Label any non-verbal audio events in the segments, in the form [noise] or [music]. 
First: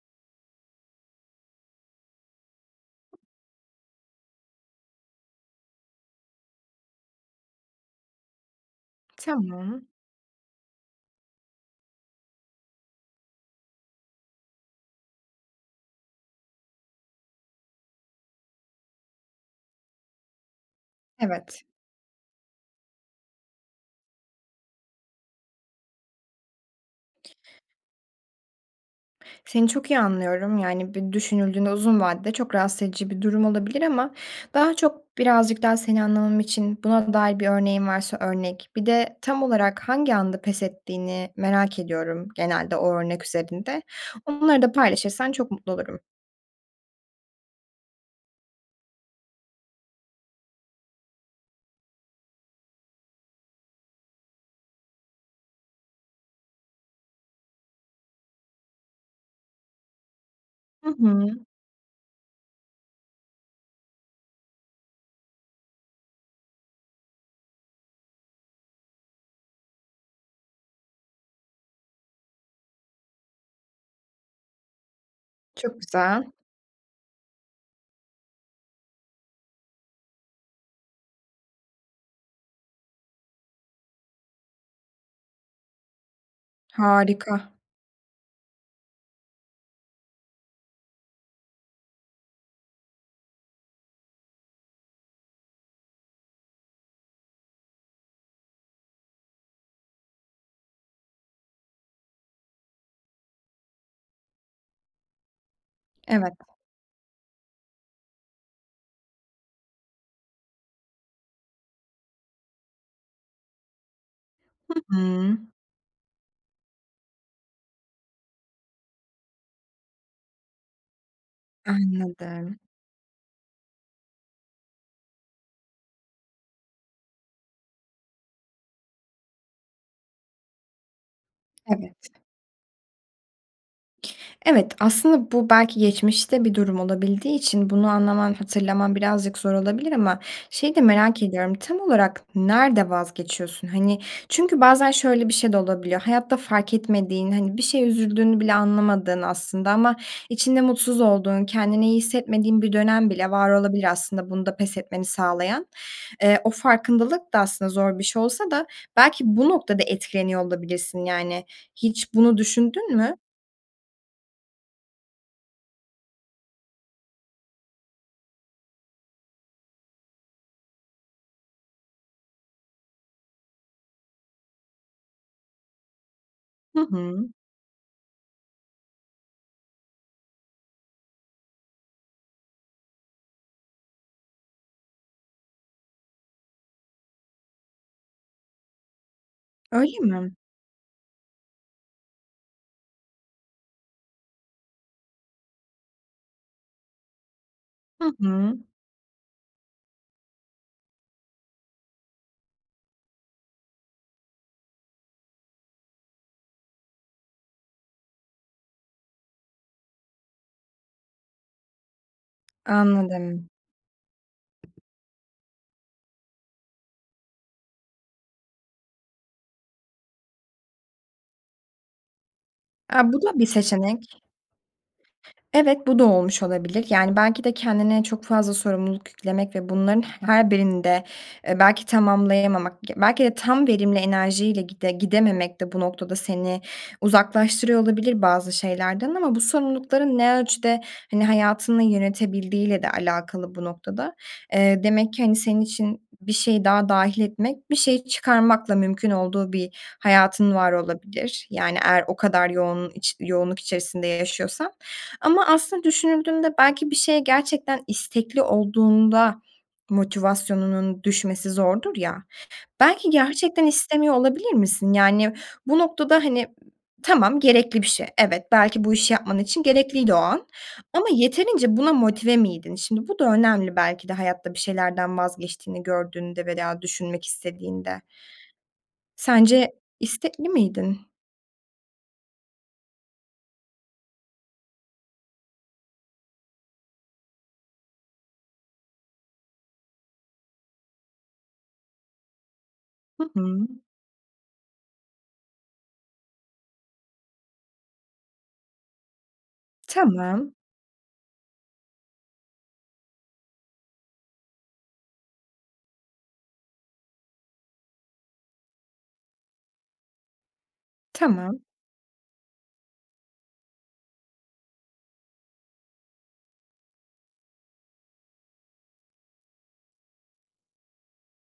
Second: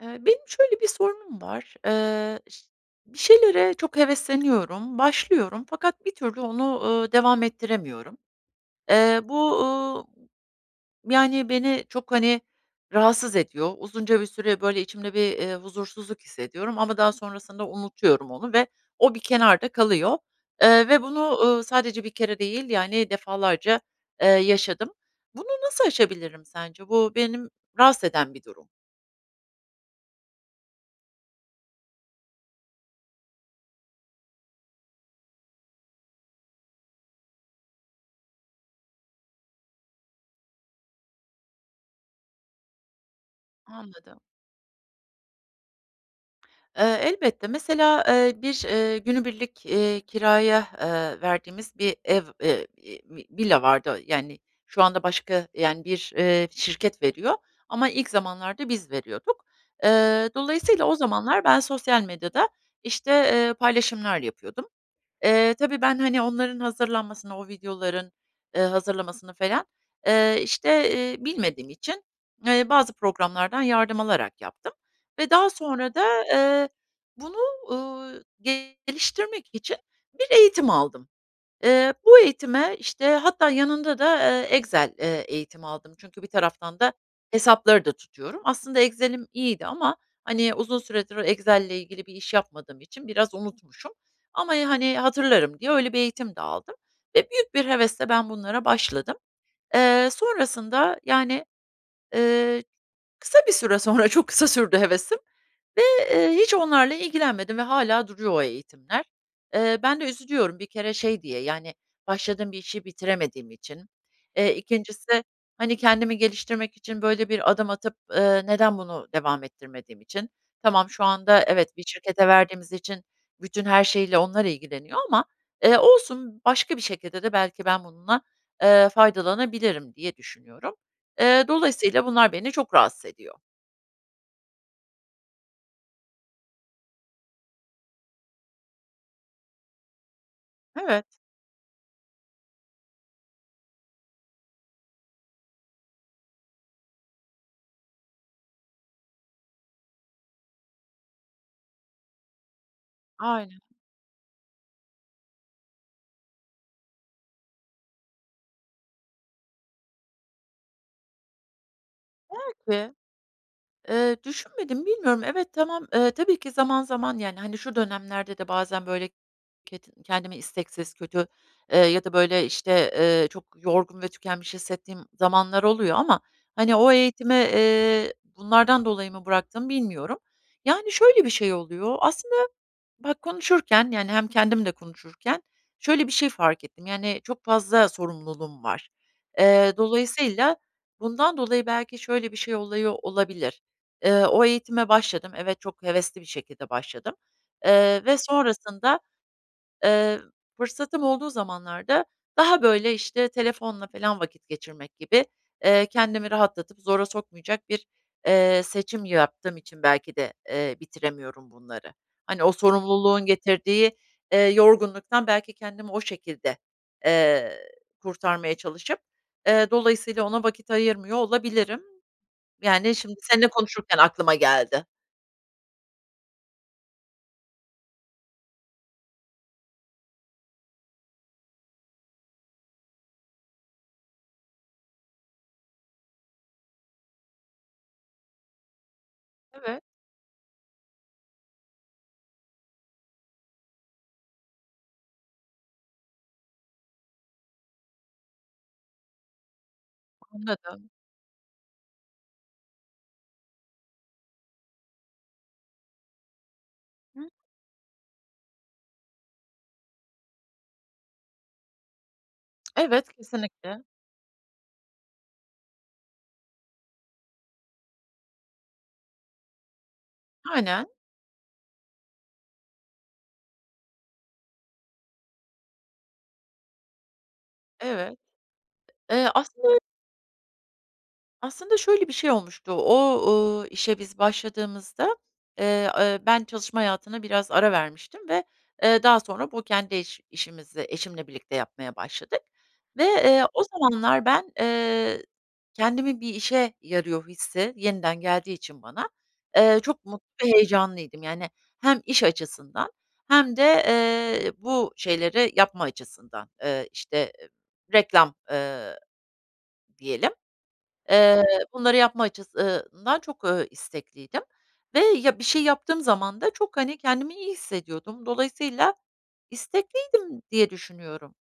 Eee, benim şöyle bir sorunum var: Iıı, bir şeylere çok hevesleniyorum, başlıyorum fakat bir türlü onu, ııı, devam ettiremiyorum. Eee, bu, Tamam. ııı, yani, beni çok, hani, rahatsız ediyor. Uzunca bir süre, böyle, içimde bir, iii, huzursuzluk hissediyorum ama daha sonrasında unutuyorum onu ve o bir kenarda kalıyor, eee, ve bunu, ııı, Evet. sadece bir kere değil, yani, defalarca, eee, yaşadım. Bunu nasıl aşabilirim sence? Bu benim rahatsız eden bir durum. Seni çok iyi anlıyorum. Yani, bir düşünüldüğünde uzun vadede çok rahatsız edici bir durum olabilir ama daha çok birazcık daha seni anlamam için buna dair bir örneğin varsa örnek, bir de tam olarak hangi anda pes ettiğini merak ediyorum genelde o örnek üzerinde. Anladım. Onları da paylaşırsan çok mutlu olurum. Iıı, elbette, mesela, ııı, bir, ııı, günübirlik, iii, kiraya, eee, verdiğimiz bir ev, eee, iii, v villa vardı. Yani, şu anda başka, yani, bir, ııı, şirket veriyor ama ilk zamanlarda biz veriyorduk. Iıı, dolayısıyla Hı o hı. zamanlar ben sosyal medyada, işte, eee, paylaşımlar yapıyordum. Eee, tabii ben, hani, onların hazırlanmasını, o videoların, ııı, hazırlamasını falan, eee, işte, iii, bilmediğim için, eee, bazı programlardan yardım alarak yaptım ve daha Çok sonra da, güzel. eee, bunu, uuu, geliştirmek için bir eğitim aldım. Iıı, bu eğitime, işte, hatta yanında da, aaa, Excel, eee, eğitimi aldım. Çünkü bir taraftan da Harika. hesapları da tutuyorum. Aslında Excel'im iyiydi ama, hani, uzun süredir Excel'le ilgili bir iş yapmadığım için biraz unutmuşum ama, e, hani, "Hatırlarım." diye öyle bir eğitim de aldım ve büyük bir hevesle ben bunlara başladım. Eee, sonrasında yani, ııı, kısa bir süre sonra, çok kısa sürdü hevesim ve, Evet. ııı, hiç onlarla ilgilenmedim ve hâlâ duruyor o eğitimler. Iıı, ben de üzülüyorum bir kere şey diye, yani, başladığım bir işi bitiremediğim için. Eee, Hı ikincisi, hı. hani, kendimi geliştirmek için böyle bir adım atıp, ııı, neden bunu devam ettirmediğim için. Tamam, şu anda evet, bir şirkete Anladım. verdiğimiz için bütün her şeyiyle onlar ilgileniyor ama, eee, olsun, başka bir şekilde de "Belki ben bununla, eee, faydalanabilirim." diye düşünüyorum. Eee, dolayısıyla Evet. bunlar beni çok rahatsız ediyor. Evet, aslında bu belki geçmişte bir durum olabildiği için bunu anlaman, hatırlaman birazcık zor olabilir ama şeyi de Evet. merak ediyorum, tam olarak nerede vazgeçiyorsun? Hani, çünkü bazen şöyle bir şey de olabiliyor, hayatta fark etmediğin, hani, bir şeye üzüldüğünü bile anlamadığın aslında ama içinde mutsuz olduğun, kendini iyi hissetmediğin bir dönem bile var Aynen. olabilir aslında bunda pes etmeni sağlayan. Eee, o farkındalık da aslında zor bir şey olsa da belki bu noktada etkileniyor olabilirsin, yani. Hiç bunu Belki. düşündün mü? Eee, düşünmedim, bilmiyorum. Evet, tamam, eee, tabii ki zaman zaman, yani, hani, şu dönemlerde de bazen, böyle, kedi kendimi isteksiz, kötü, eee, ya da, böyle, işte, eee, çok yorgun ve tükenmiş hissettiğim zamanlar oluyor ama, hani, Hı o hı. eğitimi, eee, bunlardan dolayı mı bıraktım bilmiyorum. Yani, şöyle bir şey oluyor. Aslında bak, konuşurken yani, hem kendim de konuşurken şöyle bir şey fark ettim, yani, çok fazla sorumluluğum var. Eee, Öyle mi? dolayısıyla bundan dolayı belki şöyle bir şey oluyor olabilir. Eee, o eğitime başladım. Evet, çok hevesli bir şekilde başladım. Eee, Hı ve hı. sonrasında, eee, fırsatım olduğu zamanlarda daha, böyle, işte, telefonla filan vakit geçirmek gibi, eee, kendimi rahatlatıp zora sokmayacak bir, eee, seçim yaptığım için belki de, eee, bitiremiyorum bunları. Hani, o sorumluluğun Anladım. getirdiği, eee, yorgunluktan belki kendimi o şekilde, eee, kurtarmaya çalışıp, eee, dolayısıyla ona vakit ayırmıyor olabilirim. Yani, A! şimdi Bu da bir seninle konuşurken seçenek. aklıma geldi. Evet, bu da olmuş olabilir. Yani, belki de kendine çok fazla sorumluluk yüklemek ve bunların her birini de, eee, belki tamamlayamamak, belki de tam verimli enerjiyle gide gidememek de bu noktada seni uzaklaştırıyor olabilir bazı şeylerden ama bu Evet. sorumlulukların ne ölçüde, hani, hayatını yönetebildiğiyle de alakalı bu noktada. Eee, demek ki, hani, senin için bir şeyi daha dâhil etmek bir şeyi çıkarmakla mümkün olduğu bir hayatın var Anladım. olabilir, yani eğer o kadar yoğun iç yoğunluk içerisinde yaşıyorsan. Ama aslında düşünüldüğünde belki bir şeye Hı. gerçekten istekli olduğunda motivasyonunun düşmesi zordur ya, Evet, belki gerçekten kesinlikle. istemiyor olabilir misin? Yani bu noktada, hani, tamam, gerekli bir şey, evet, belki bu işi yapman için gerekliydi o an Aynen. ama yeterince buna motive miydin? Şimdi, bu da önemli belki de hayatta bir şeylerden vazgeçtiğini gördüğünde veya düşünmek istediğinde. Evet. Eee, Sence aslı istekli miydin? Aslında şöyle bir şey olmuştu, o, ııı, işe biz başladığımızda, eee, eee, ben çalışma hayatına biraz ara vermiştim ve, eee, daha sonra bu kendi iş işimizi eşimle birlikte yapmaya başladık ve, Hı eee, o hı. zamanlar ben, eee, kendimin bir işe yarıyor hissi yeniden geldiği için bana, eee, çok mutlu Tamam. ve heyecanlıydım. Yani hem iş açısından hem de, eee, bu şeyleri yapma açısından, eee, işte, reklam, eee, diyelim. Eee, Tamam. bunları yapma açıs ııı ından, eee, çok istekliydim ve, ya, bir şey yaptığım zaman da çok, hani, kendimi iyi hissediyordum. Dolayısıyla istekliydim diye düşünüyorum.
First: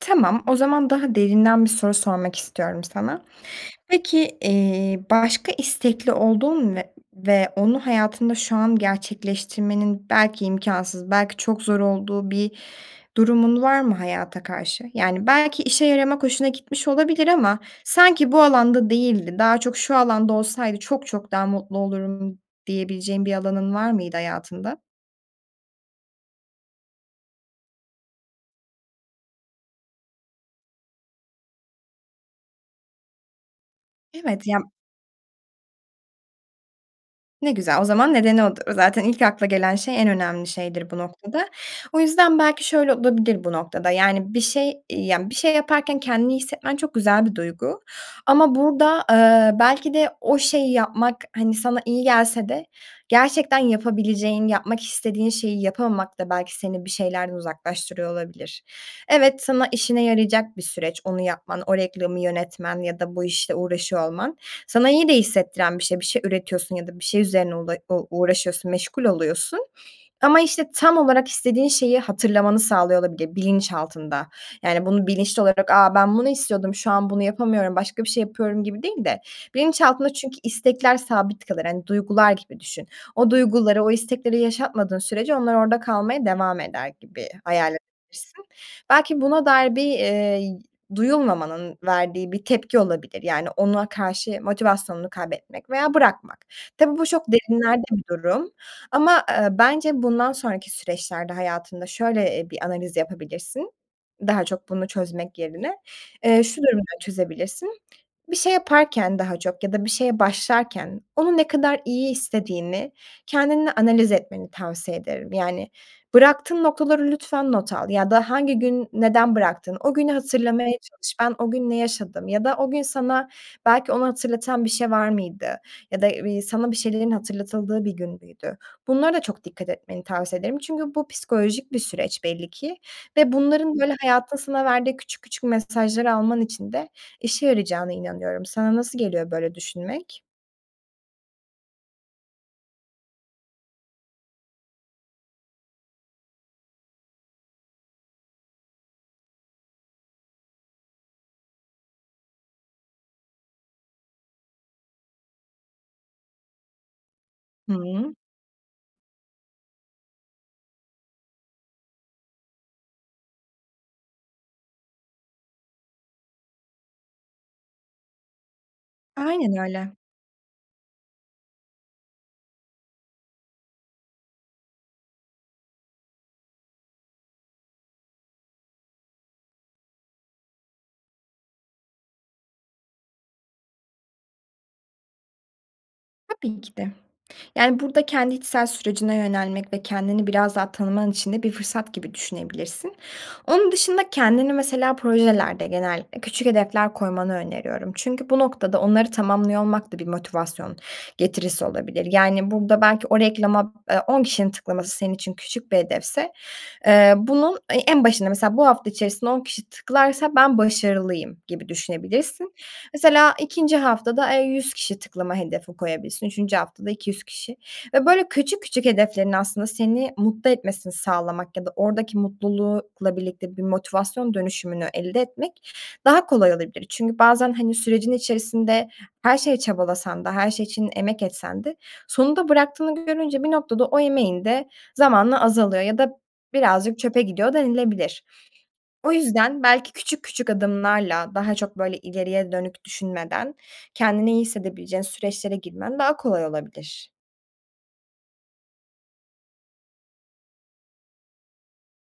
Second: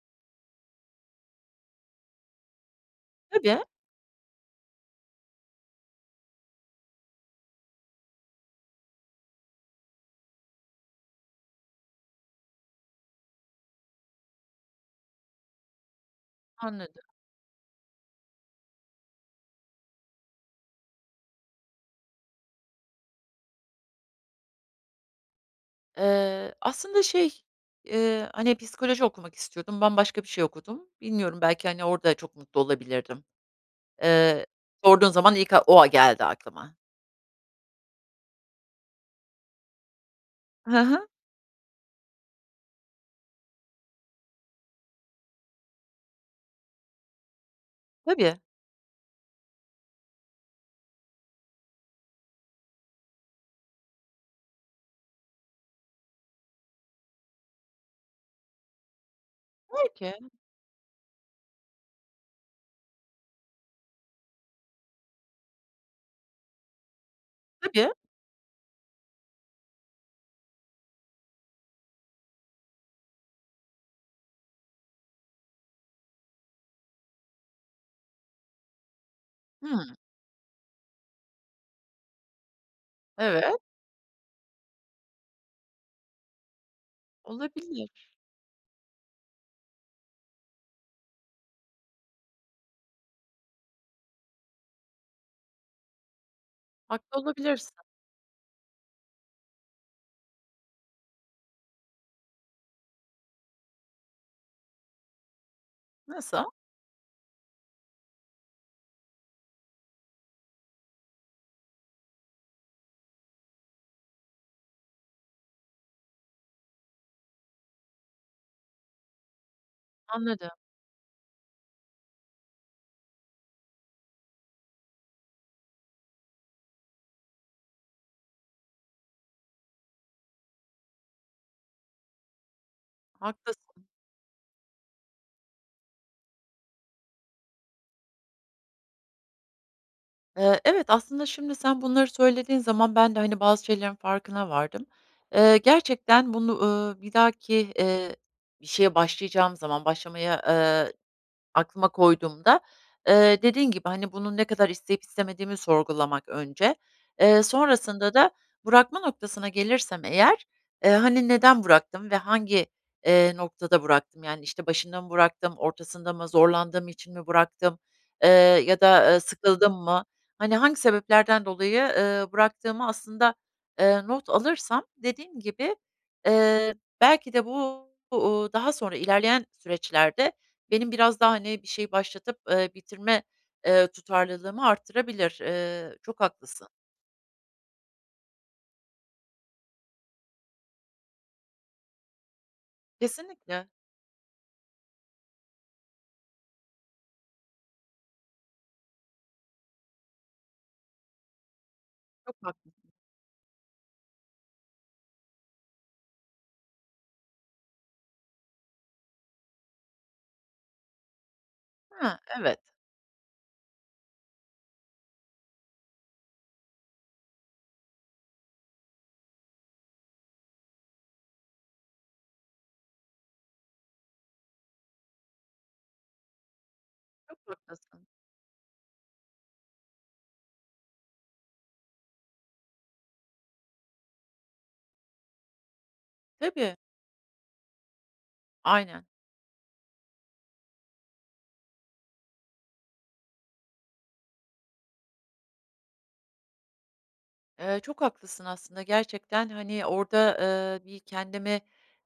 Tamam, o zaman daha derinden bir soru sormak istiyorum sana. Tabii. Peki, eee, başka istekli olduğun ve ve onu hayatında şu an gerçekleştirmenin belki imkânsız, belki çok zor olduğu bir durumun var mı hayata karşı? Yani, belki işe yaramak hoşuna gitmiş Anladım. olabilir ama sanki bu alanda değildi, daha çok şu alanda olsaydı çok çok daha mutlu olurum diyebileceğin bir alanın var mıydı hayatında? Eee, aslında şey, ııı, hani, psikoloji okumak istiyordum. Ben başka bir şey okudum. Bilmiyorum belki, hani, orada çok mutlu olabilirdim. Iıı, Evet. Ya sorduğun zaman ilk ak o a geldi aklıma. ne güzel. O zaman nedeni o dı zaten ilk akla gelen şey, en önemli Hı şeydir bu hı. noktada. O yüzden belki şöyle olabilir bu noktada: Yani, bir şey, iii, yani, bir şey yaparken kendini iyi hissetmen çok güzel bir duygu Tabii. ama burada, ııı, belki de o şeyi yapmak, hani, sana iyi gelse de gerçekten yapabileceğin, yapmak istediğin şeyi yapamamak da belki seni bir şeylerden uzaklaştırıyor olabilir. Evet, sana işine Belki. yarayacak bir süreç, onu yapman, o reklamı yönetmen ya da bu işle uğraşıyor olman sana iyi de hissettiren bir şey; bir şey üretiyorsun ya da bir şey üzerine ula Tabii. u uğraşıyorsun, meşgul oluyorsun. Ama, işte, tam olarak istediğin şeyi hatırlamanı sağlıyor olabilir bilinçaltında. Yani, bunu bilinçli olarak, "A! Ben bunu istiyordum, şu an bunu yapamıyorum, başka bir şey yapıyorum." gibi değil de Hımm. bilinçaltında çünkü istekler sabit kalır, hani, duygular gibi düşün. O Evet. duyguları, o istekleri yaşatmadığın sürece onlar orada kalmaya devam eder gibi hayal Olabilir. edebilirsin. Belki buna dair bir, iii, duyulmamanın verdiği bir tepki olabilir. Yani, ona karşı motivasyonunu kaybetmek veya bırakmak. Tabii bu Haklı çok olabilirsin. derinlerde bir durum ama, eee, bence bundan sonraki süreçlerde hayatında şöyle, eee, bir analiz yapabilirsin daha çok bunu çözmek yerine. Eee, Nasıl? şu durumda çözebilirsin. Bir şey yaparken daha çok ya da bir şeye başlarken onu ne kadar iyi istediğini kendinle analiz etmeni tavsiye ederim. Yani, bıraktığın noktaları lütfen not al ya da hangi gün neden bıraktın, o günü Anladım. hatırlamaya çalış, ben o gün ne yaşadım ya da o gün sana belki onu hatırlatan bir şey var mıydı ya da, iii, sana bir şeylerin hatırlatıldığı bir gün müydü? Bunlara da çok dikkat etmeni tavsiye ederim çünkü bu psikolojik bir süreç belli ki ve bunların, Haklısın. böyle, hayatın sana verdiği küçük küçük mesajları alman için de işe yarayacağına inanıyorum. Sana nasıl geliyor böyle düşünmek? Eee, evet, aslında şimdi sen bunları söylediğin zaman ben de, hani, bazı şeylerin farkına vardım. Eee, gerçekten bunu, ııı, bir dahaki, eee, bir şeye başlayacağım zaman, başlamayı, ııı, aklıma koyduğumda, eee, dediğin gibi, hani, bunu ne kadar isteyip istemediğimi sorgulamak önce. Eee, sonrasında Hıı. da bırakma noktasına gelirsem eğer, eee, hani, "Neden bıraktım ve hangi, eee, noktada bıraktım? Yani, işte, başında mı bıraktım, ortasında mı, zorlandığım için mi bıraktım, eee, ya da, ııı, Aynen sıkıldım öyle. mı?" Hani, hangi sebeplerden dolayı, ııı, bıraktığımı aslında, ııı, not alırsam dediğim gibi, eee, belki de bu bu, ııı, daha sonra ilerleyen süreçlerde benim biraz daha, hani, bir şeyi başlatıp, ııı, bitirme, ııı, tutarlılığımı arttırabilir. Iıı, çok Tabii haklısın. ki de. Yani, burada kendi içsel sürecine yönelmek ve kendini biraz daha tanıman için de bir fırsat gibi düşünebilirsin. Kesinlikle. Onun dışında kendini mesela projelerde genellikle küçük hedefler koymanı öneriyorum. Çünkü bu noktada onları tamamlıyor olmak da bir motivasyon getirisi olabilir. Çok Yani, burada haklısın. belki o reklama, eee, 10 kişinin tıklaması senin için küçük bir hedefse, eee, bunun e en başında mesela bu hafta içerisinde 10 kişi tıklarsa, "Ben başarılıyım." gibi He, düşünebilirsin. evet. Mesela 2'nci haftada, eee, 100 kişi tıklama hedefi koyabilirsin. 3'üncü haftada 200 kişi ve, böyle, küçük küçük hedeflerin aslında seni mutlu etmesini sağlamak ya da oradaki mutlulukla birlikte bir motivasyon dönüşümünü elde etmek daha kolay olabilir. Çünkü Çok bazen, hani, haklısın. sürecin içerisinde her şeye çabalasan da, her şey için emek etsen de sonunda bıraktığını görünce bir noktada o emeğin de zamanla azalıyor ya da Tabii. birazcık çöpe gidiyor denilebilir. Aynen. O yüzden belki küçük küçük adımlarla, daha çok, böyle, ileriye dönük düşünmeden kendini iyi hissedebileceğin süreçlere girmen daha kolay olabilir. Eee, çok haklısın aslında. Gerçekten, hani, orada, eee, bir kendimi,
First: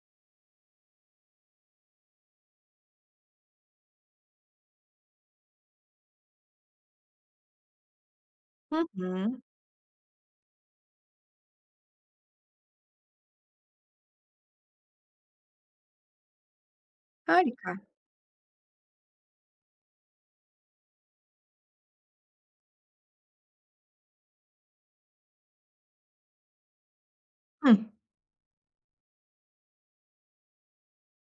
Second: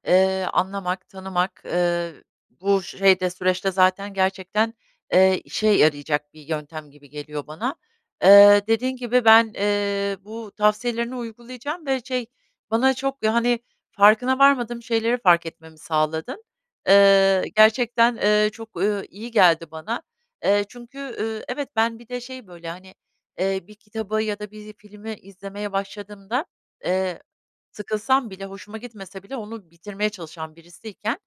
eee, anlamak, tanımak, eee, bu şeyde, süreçte zaten gerçekten, eee, işe yarayacak bir yöntem gibi geliyor bana. Eee, Hı dediğin gibi hı. ben, eee, bu tavsiyelerini uygulayacağım ve şey, bana çok yani, farkına varmadığım şeyleri fark etmemi sağladın. Eee, Harika. gerçekten, eee, çok, ööö, iyi geldi bana. Eee, çünkü, ııı, evet, ben bir de şey, böyle, hani, eee, bir kitabı ya da bir filmi izlemeye başladığımda, eee, Hıh. sıkılsam bile, hoşuma gitmese bile onu bitirmeye çalışan birisiyken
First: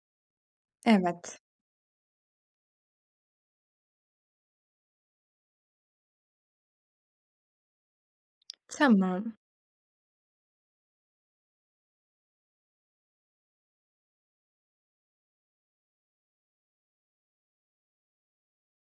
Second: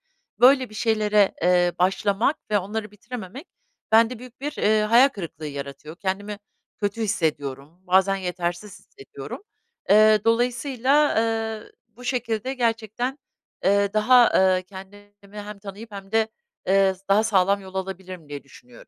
böyle bir şeylere, Evet. eee, başlamak ve onları bitirememek bende büyük bir, eee, hayal kırıklığı yaratıyor. Kendimi kötü hissediyorum. Bazen yetersiz Tamam. hissediyorum. Eee, dolayısıyla, eee, bu şekilde gerçekten, eee, daha, eee, kendimi hem tanıyıp hem de, eee, s daha sağlam yol alabilirim diye düşünüyorum.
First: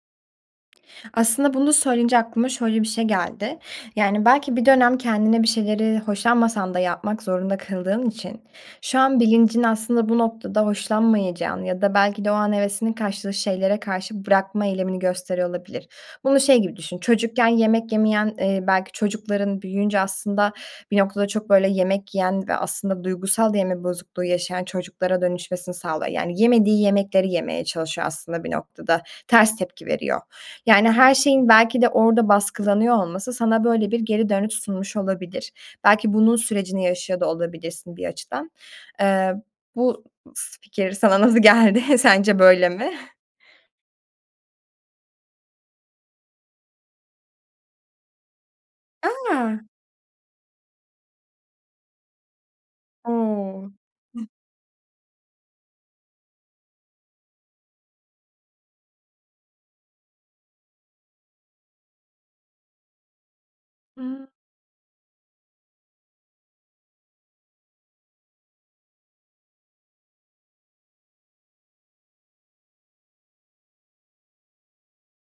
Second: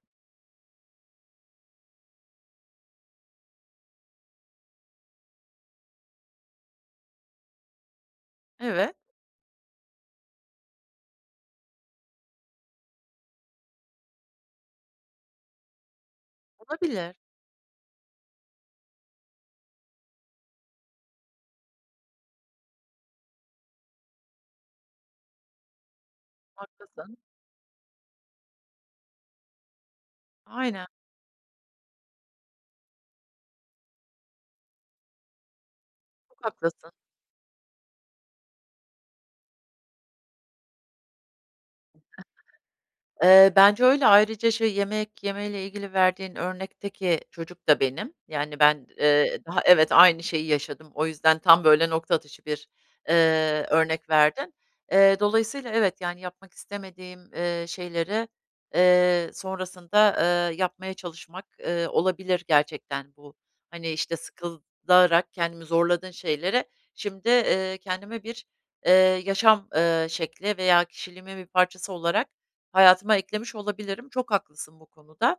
Aslında bunu söyleyince aklıma şöyle bir şey geldi. Yani, belki bir dönem kendini bir şeyleri hoşlanmasan da yapmak zorunda kıldığın için Evet. şu an bilincin aslında bu noktada hoşlanmayacağını ya da belki de o an hevesinin kaçtığı şeylere karşı bırakma eylemini gösteriyor olabilir. Bunu şey gibi düşün, Olabilir. çocukken yemek yemeyen, eee, belki çocukların büyüyünce aslında bir noktada çok, böyle, yemek yiyen ve aslında duygusal da yeme bozukluğu yaşayan çocuklara dönüşmesini sağlıyor. Yani, yemediği Haklısın. yemekleri yemeye çalışıyor aslında bir noktada. Ters tepki veriyor. Aynen. Yani her şeyin belki de orada baskılanıyor olması sana böyle bir geri dönüş sunmuş olabilir. Belki bunun Çok sürecini haklısın. yaşıyor da olabilirsin bir açıdan. Eee, bu s fikir sana nasıl geldi? [chuckles] Sence böyle mi? Eee, bence öyle. Ayrıca şey, yemek yemeyle ilgili verdiğin örnekteki çocuk da benim. Yani, ben, eee, A! daha Evet, aynı şeyi yaşadım. O yüzden tam, böyle, nokta atışı bir, eee, O! örnek Hıh. verdin. Eee, dolayısıyla evet, yani, yapmak istemediğim, eee, şeyleri, eee, sonrasında, ııı, yapmaya çalışmak, ııı, olabilir gerçekten bu. Hani, işte, Hıı. sıkılarak kendimi zorladığın şeylere şimdi, eee, kendime bir, eee, yaşam, eee, şekli veya kişiliğimin bir parçası olarak hayatıma eklemiş olabilirim. Çok haklısın bu konuda.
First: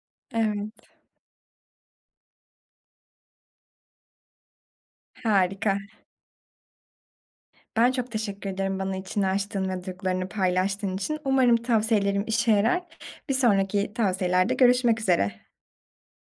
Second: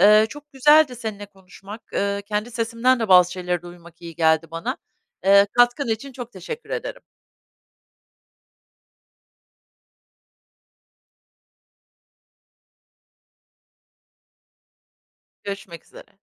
Eee, çok Evet. güzeldi seninle konuşmak. Eee, kendi sesimden de bazı şeyleri duymak iyi geldi bana. Eee, Harika. katkın için çok teşekkür ederim. Ben çok teşekkür ederim bana içini açtığın ve duygularını paylaştığın için. Umarım tavsiyelerim işe yarar. Bir sonraki tavsiyelerde görüşmek üzere. Görüşmek üzere.